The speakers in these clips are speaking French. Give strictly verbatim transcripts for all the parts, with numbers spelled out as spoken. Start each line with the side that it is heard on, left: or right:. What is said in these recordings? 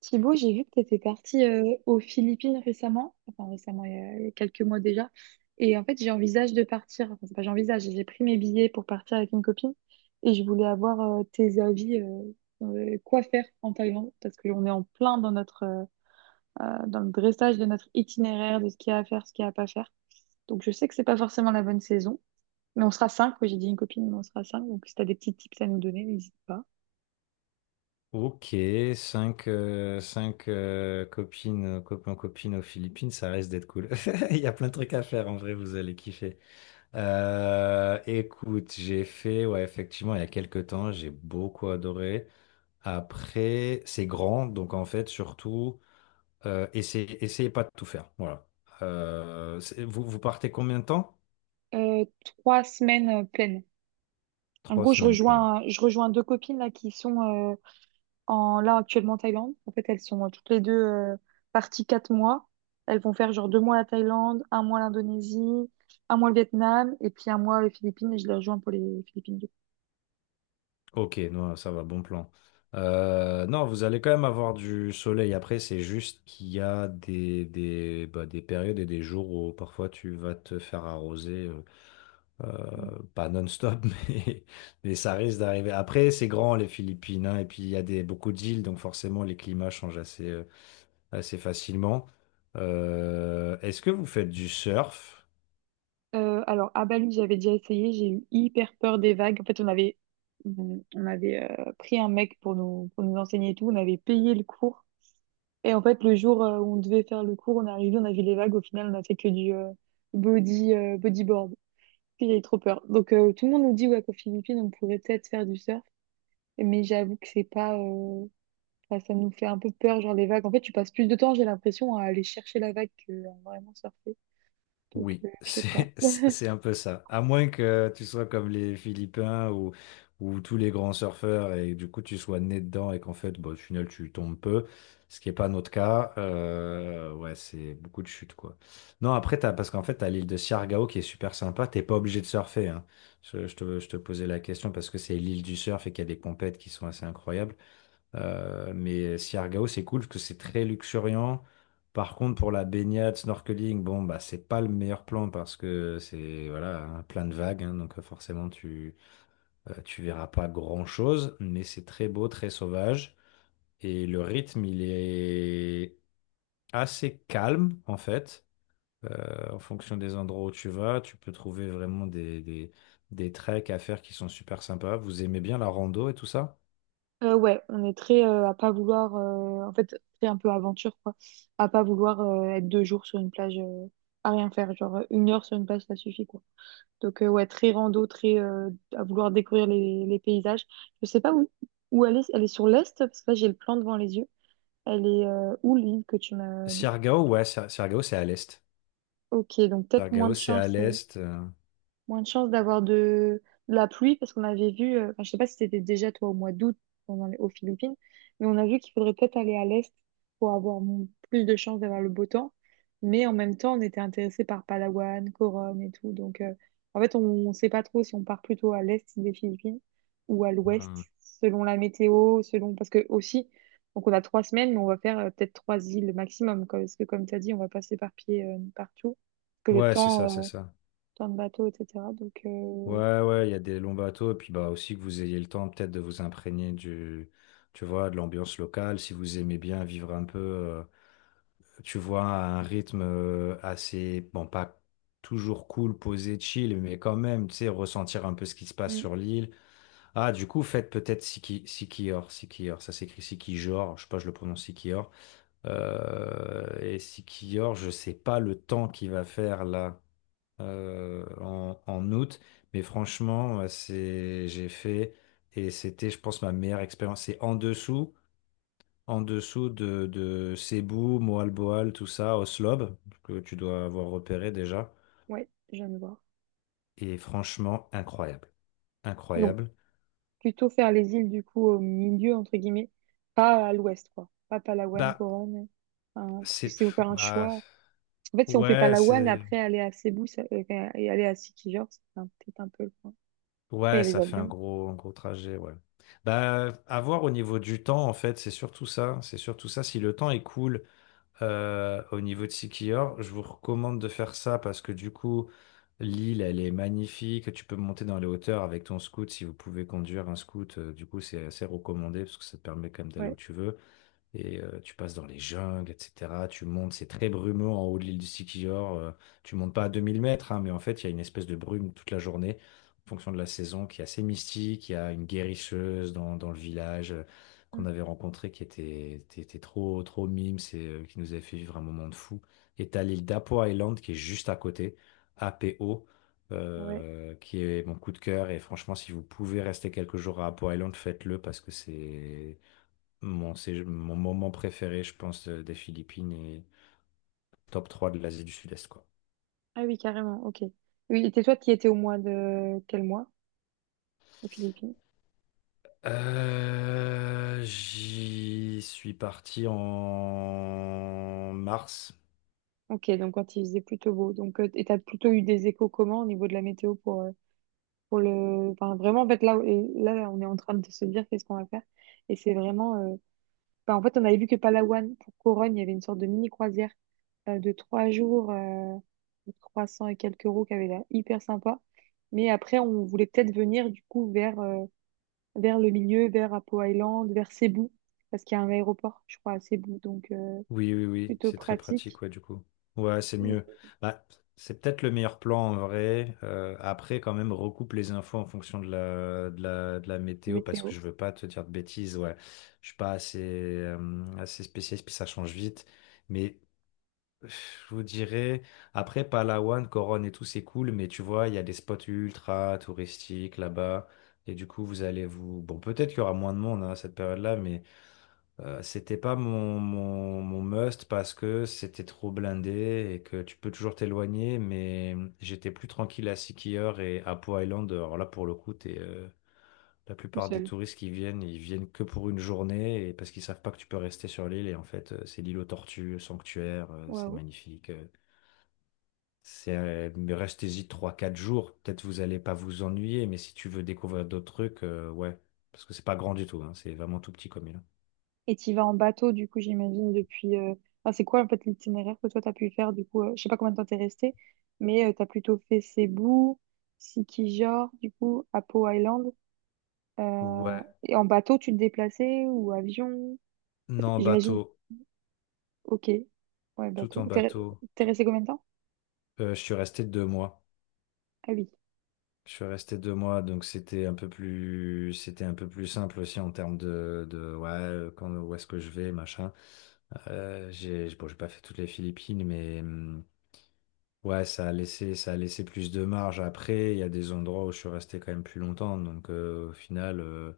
right: Thibaut, j'ai vu que tu étais parti euh, aux Philippines récemment, enfin récemment, il y a il y a quelques mois déjà. Et en fait, j'envisage de partir, enfin, c'est pas j'envisage, j'ai pris mes billets pour partir avec une copine et je voulais avoir euh, tes avis, euh, euh, quoi faire en Thaïlande, parce qu'on est en plein dans notre, euh, euh, dans le dressage de notre itinéraire, de ce qu'il y a à faire, ce qu'il y a à pas faire. Donc, je sais que c'est pas forcément la bonne saison, mais on sera cinq. Oui, j'ai dit une copine, mais on sera cinq. Donc, si tu as des petits tips à nous donner, n'hésite pas.
left: Ok, 5 cinq euh, copines, euh, copains, copines aux Philippines, ça reste d'être cool. Il y a plein de trucs à faire, en vrai, vous allez kiffer. Euh, écoute, j'ai fait, ouais, effectivement, il y a quelques temps, j'ai beaucoup adoré. Après, c'est grand, donc en fait, surtout, euh, essayez, essayez pas de tout faire. Voilà. Euh, c'est- vous, vous partez combien de temps?
right: Euh, trois semaines euh, pleines. En
left: Trois
right: gros, je
left: semaines pleines.
right: rejoins, je rejoins deux copines là qui sont euh, en là actuellement en Thaïlande. En fait, elles sont euh, toutes les deux euh, parties quatre mois. Elles vont faire genre deux mois la Thaïlande, un mois l'Indonésie, un mois le Vietnam et puis un mois les Philippines. Et je les rejoins pour les Philippines du
left: Ok, non, ça va, bon plan. Euh, non, vous allez quand même avoir du soleil. Après, c'est juste qu'il y a des, des, bah, des périodes et des jours où parfois tu vas te faire arroser, euh,
right: coup.
left: euh, pas non-stop, mais, mais ça risque d'arriver. Après, c'est grand les Philippines, hein, et puis il y a des, beaucoup d'îles, donc forcément les climats changent assez, euh, assez facilement. Euh, est-ce que vous faites du surf?
right: Euh, alors à Bali, j'avais déjà essayé. J'ai eu hyper peur des vagues. En fait, on avait on avait euh, pris un mec pour nous pour nous enseigner et tout. On avait payé le cours. Et en fait, le jour euh, où on devait faire le cours, on est arrivé, on a vu les vagues. Au final, on a fait que du euh, body, euh, bodyboard. Puis j'avais trop peur. Donc, euh, tout le monde nous dit ouais qu'aux Philippines, on pourrait peut-être faire du surf. Mais j'avoue que c'est pas, euh, enfin, ça nous fait un peu peur, genre les vagues. En fait, tu passes plus de temps, j'ai l'impression, à aller chercher la vague que à vraiment surfer. Donc,
left: Oui,
right: euh, je sais pas.
left: c'est c'est un peu ça. À moins que tu sois comme les Philippins ou, ou tous les grands surfeurs et du coup tu sois né dedans et qu'en fait, bon, au final, tu tombes peu, ce qui n'est pas notre cas. Euh, ouais, c'est beaucoup de chutes, quoi. Non, après, t'as, parce qu'en fait, tu as l'île de Siargao qui est super sympa. T'es pas obligé de surfer, hein. Je, je te, je te posais la question parce que c'est l'île du surf et qu'il y a des compètes qui sont assez incroyables. Euh, mais Siargao, c'est cool parce que c'est très luxuriant. Par contre, pour la baignade, snorkeling, bon, bah, c'est pas le meilleur plan parce que c'est voilà, un plein de vagues, hein, donc euh, forcément tu euh, tu verras pas grand-chose, mais c'est très beau, très sauvage et le rythme, il est assez calme en fait. Euh, en fonction des endroits où tu vas, tu peux trouver vraiment des, des, des treks à faire qui sont super sympas. Vous aimez bien la rando et tout ça?
right: Euh, ouais, on est très euh, à pas vouloir, euh, en fait, c'est un peu aventure, quoi. À pas vouloir euh, être deux jours sur une plage euh, à rien faire. Genre, une heure sur une plage, ça suffit, quoi. Donc, euh, ouais, très rando, très euh, à vouloir découvrir les, les paysages. Je sais pas où, où elle est. Elle est sur l'est, parce que là, j'ai le plan devant les yeux. Elle est euh, où, l'île que tu m'as...
left: Siargao, ouais, Siar- Siargao, c'est à l'est.
right: Ok, donc peut-être moins
left: Siargao,
right: de
left: c'est à
right: chance. euh,
left: l'est. euh,
right: moins de chances d'avoir de, de la pluie, parce qu'on avait vu, euh, enfin, je sais pas si c'était déjà toi au mois d'août pendant les- aux Philippines, mais on a vu qu'il faudrait peut-être aller à l'est pour avoir mon- plus de chances d'avoir le beau temps. Mais en même temps, on était intéressé par Palawan, Coron et tout. Donc, euh, en fait, on ne sait pas trop si on part plutôt à l'est des Philippines ou à
left: Hmm.
right: l'ouest, selon la météo, selon... Parce que aussi, donc on a trois semaines, mais on va faire euh, peut-être trois îles maximum, quoi. Parce que comme tu as dit, on va pas s'éparpiller euh, partout. Que le
left: Ouais, c'est ça, c'est
right: temps, euh,
left: ça.
right: plein de bateaux, et cetera. Donc, euh,
left: Ouais, ouais, il y a des longs bateaux, et puis bah aussi que vous ayez le temps peut-être de vous imprégner du, tu vois, de l'ambiance locale, si vous aimez bien vivre un peu, euh, tu vois, à un rythme euh, assez, bon, pas toujours cool, posé, chill, mais quand même, tu sais, ressentir un peu ce qui se passe
right: mm,
left: sur l'île. Ah, du coup, faites peut-être Siki, Sikior, Sikior, ça s'écrit Sikior, je sais pas, je le prononce Sikior. Euh, et Sikior, je sais pas le temps qu'il va faire là euh, en, en août. Mais franchement, euh, c'est, j'ai fait et c'était, je pense, ma meilleure expérience. C'est en dessous, en dessous de, de Cebu, Moalboal, tout ça, Oslob, que tu dois avoir repéré déjà.
right: ouais, j'aime voir.
left: Et franchement, incroyable.
right: Donc,
left: Incroyable.
right: plutôt faire les îles, du coup, au milieu, entre guillemets, pas à l'ouest, quoi. Pas Palawan,
left: Bah,
right: Coron, hein, parce que
left: c'est.
right: si vous
left: pff,
right: faire un
left: bah,
right: choix. En fait, si on fait
left: ouais,
right: Palawan,
left: c'est.
right: après aller à Cebu ça- et et aller à Sikijor, c'est un- peut-être un peu le point. Après, il y
left: Ouais,
right: a les
left: ça fait un
right: avions.
left: gros, un gros trajet, ouais. Bah, à voir au niveau du temps, en fait, c'est surtout ça. C'est surtout ça. Si le temps est cool, euh, au niveau de Siquijor. Je vous recommande de faire ça parce que du coup, l'île, elle est magnifique. Tu peux monter dans les hauteurs avec ton scoot si vous pouvez conduire un scoot. Euh, du coup, c'est assez recommandé parce que ça te permet quand même d'aller
right: Ouais.
left: où tu veux. Et euh, tu passes dans les jungles, et cetera. Tu montes, c'est très brumeux en haut de l'île du Sikihor. Euh, tu montes pas à deux mille mètres, hein, mais en fait, il y a une espèce de brume toute la journée, en fonction de la saison, qui est assez mystique. Il y a une guérisseuse dans, dans le village euh,
right: Mm,
left: qu'on avait rencontrée qui était, était- était trop, trop mime, c'est, euh, qui nous avait fait vivre un moment de fou. Et t'as l'île d'Apo Island qui est juste à côté, A P O,
right: ouais.
left: euh, qui est mon coup de cœur. Et franchement, si vous pouvez rester quelques jours à Apo Island, faites-le parce que c'est mon, c'est mon moment préféré, je pense, euh, des Philippines et top trois de l'Asie du Sud-Est, quoi.
right: Ah oui, carrément. Ok. Oui, et toi, tu y étais au mois de quel mois aux Philippines?
left: Euh, j'y suis parti en mars.
right: Ok, donc quand il faisait plutôt beau. Donc, euh, et t'as plutôt eu des échos comment au niveau de la météo pour, euh, pour le, enfin, vraiment, en fait, là et là on est en train de se dire qu'est-ce qu'on va faire, et c'est vraiment, euh, enfin, en fait, on avait vu que Palawan pour Corogne il y avait une sorte de mini croisière euh, de trois jours euh, de trois cents et quelques euros qui avait l'air hyper sympa, mais après on voulait peut-être venir du coup vers euh, vers le milieu, vers Apo Island, vers Cebu, parce qu'il y a un aéroport je crois à Cebu, donc euh,
left: Oui, oui, oui,
right: plutôt
left: c'est très
right: pratique.
left: pratique, ouais, du coup. Ouais, c'est
right: Euh,
left: mieux. Bah, c'est peut-être le meilleur plan en vrai. Euh, après, quand même, recoupe les infos en fonction de la, de la, de la météo parce
right: Météo
left: que je veux pas te dire de bêtises. Ouais, je suis pas assez, euh, assez spécialiste, puis ça change vite. Mais je vous dirais, après Palawan, Coron et tout, c'est cool, mais tu vois, il y a des spots ultra touristiques là-bas. Et du coup, vous allez vous... Bon, peut-être qu'il y aura moins de monde hein, à cette période-là, mais euh, c'était pas mon, mon, mon must parce que c'était trop blindé et que tu peux toujours t'éloigner, mais mmh, j'étais plus tranquille à Sikihor et à Po Island. Alors là, pour le coup, t'es, euh, la
right: tout
left: plupart des
right: seul.
left: touristes qui viennent, ils viennent que pour une journée et parce qu'ils savent pas que tu peux rester sur l'île. Et en fait, euh, c'est l'île aux tortues, sanctuaire, euh, c'est
right: Waouh.
left: magnifique. Euh, c'est, euh, mais restez-y trois quatre jours. Peut-être vous allez pas vous ennuyer, mais si tu veux découvrir d'autres trucs, euh, ouais. Parce que c'est pas grand du tout, hein, c'est vraiment tout petit comme île.
right: Et tu vas en bateau, du coup, j'imagine, depuis... euh, Enfin, c'est quoi, en fait, l'itinéraire que toi, tu as pu faire, du coup? euh, Je sais pas combien de temps t'es resté, mais tu as plutôt fait Cebu, Sikijor, du coup, Apo Island. euh,
left: Ouais.
right: Et en bateau, tu te déplaçais ou avion?
left: Non, en
right: J'imagine,
left: bateau.
right: ok. Ouais,
left: Tout en
right: bateau. T'es re-
left: bateau.
right: t'es resté combien de temps?
left: Euh, je suis resté deux mois.
right: Ah oui,
left: Je suis resté deux mois, donc c'était un peu plus, c'était un peu plus simple aussi en termes de, de ouais, euh, quand, où est-ce que je vais, machin. Euh, j'ai, bon, j'ai pas fait toutes les Philippines, mais hum, Ouais, ça a laissé, ça a laissé plus de marge. Après, il y a des endroits où je suis resté quand même plus longtemps. Donc, euh, au final, euh,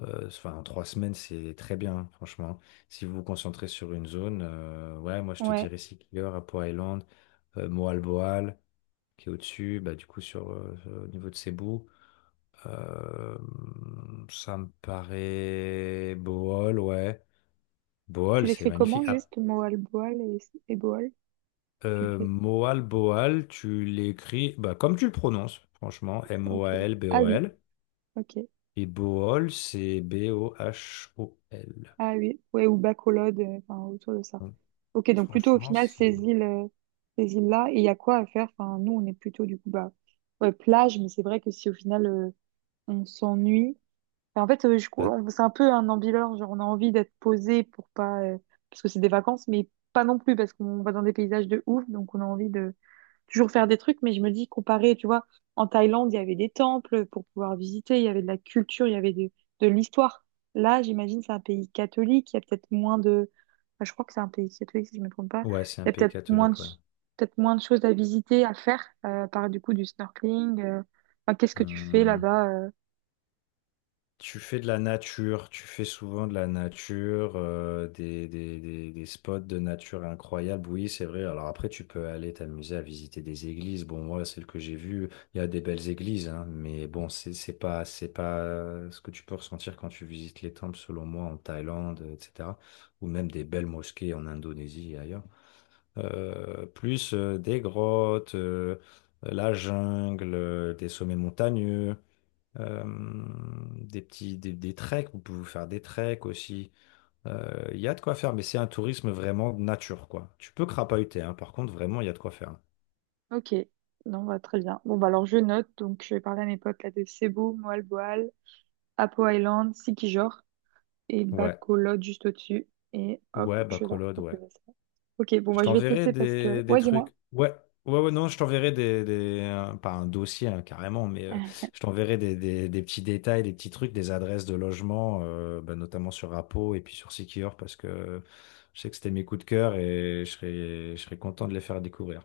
left: euh, enfin, trois semaines, c'est très bien, franchement. Si vous vous concentrez sur une zone, euh, ouais, moi, je te
right: ouais.
left: dirais Sikigor, Apo Island, euh, Moalboal, qui est au-dessus, bah, du coup, sur, euh, euh, au niveau de Cebu. Euh, Ça me paraît... Bohol, ouais.
right: Tu
left: Bohol, c'est
right: l'écris comment,
left: magnifique. Ah,
right: juste, Moalboal et, et Boal? Tu
left: Euh,
right: l'écris,
left: Moal Boal, tu l'écris bah, comme tu le prononces, franchement.
right: ok. Ah oui,
left: M-O-A-L-B-O-L.
right: ok.
left: Et Boal, c'est B-O-H-O-L.
right: Ah oui, ouais, ou Bacolod, euh, enfin, autour de ça.
left: Donc,
right: Ok, donc plutôt au
left: franchement.
right: final,
left: c'est.
right: ces îles, euh, ces îles-là, et il y a quoi à faire? Enfin, nous, on est plutôt du coup, bah, ouais, plage, mais c'est vrai que si au final, euh, on s'ennuie. Et en fait, euh, je cou-
left: la-
right: on- c'est un peu un ambileur, genre on a envie d'être posé pour pas, euh, parce que c'est des vacances, mais pas non plus, parce qu'on va dans des paysages de ouf, donc on a envie de toujours faire des trucs, mais je me dis, comparé, tu vois, en Thaïlande, il y avait des temples pour pouvoir visiter, il y avait de la culture, il y avait de, de l'histoire. Là, j'imagine, c'est un pays catholique, il y a peut-être moins de... enfin, je crois que c'est un pays catholique, si je ne me trompe pas.
left: Ouais, c'est
right: Il y
left: un
right: a
left: pays
right: peut-être moins de,
left: catholique, ouais.
right: peut-être moins de choses à visiter, à faire, euh, par du coup du snorkeling. euh. Enfin, qu'est-ce que tu fais
left: Hum.
right: là-bas euh
left: Tu fais de la nature, tu fais souvent de la nature, euh, des, des, des, des spots de nature incroyables, oui, c'est vrai. Alors après, tu peux aller t'amuser à visiter des églises. Bon, moi, celle que j'ai vue, il y a des belles églises, hein, mais bon, c'est c'est pas, c'est pas ce que tu peux ressentir quand tu visites les temples, selon moi, en Thaïlande, et cetera. Ou même des belles mosquées en Indonésie et ailleurs. Euh, plus euh, des grottes, euh, la jungle, euh, des sommets montagneux. Euh, des petits des, des treks, vous pouvez vous faire des treks aussi. Euh, Il y a de quoi faire, mais c'est un tourisme vraiment de nature, quoi. Tu peux crapahuter, hein. Par contre, vraiment, il y a de quoi faire.
right: Ok, non, bah, très bien. Bon, bah, alors je note, donc je vais parler à mes potes là de Cebu, Moalboal, Apo Island, Sikijor, et
left: Ouais,
right: Bacolod juste au-dessus. Et hop,
left: ouais, bah
right: je vais leur
left: Colode, ouais.
right: proposer ça. Ok, bon,
left: Je
right: bah, je vais te
left: t'enverrai
right: laisser parce que...
left: des, des
right: Ouais, dis-moi.
left: trucs. Ouais, ouais, ouais, non, je t'enverrai des, des un- pas un dossier hein, carrément, mais euh, je t'enverrai des, des, des petits détails, des petits trucs, des adresses de logement, euh, bah, notamment sur Apo et puis sur Secure, parce que je sais que c'était mes coups de cœur et je serais, je serais content de les faire découvrir.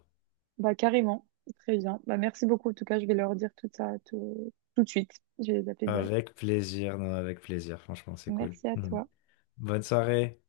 right: Bah, carrément. Très bien. Bah, merci beaucoup. En tout cas, je vais leur dire tout ça tout, tout de suite. Je vais les appeler direct.
left: Avec plaisir, non, avec plaisir, franchement, c'est cool.
right: Merci à
left: Mhm.
right: toi.
left: Bonne soirée.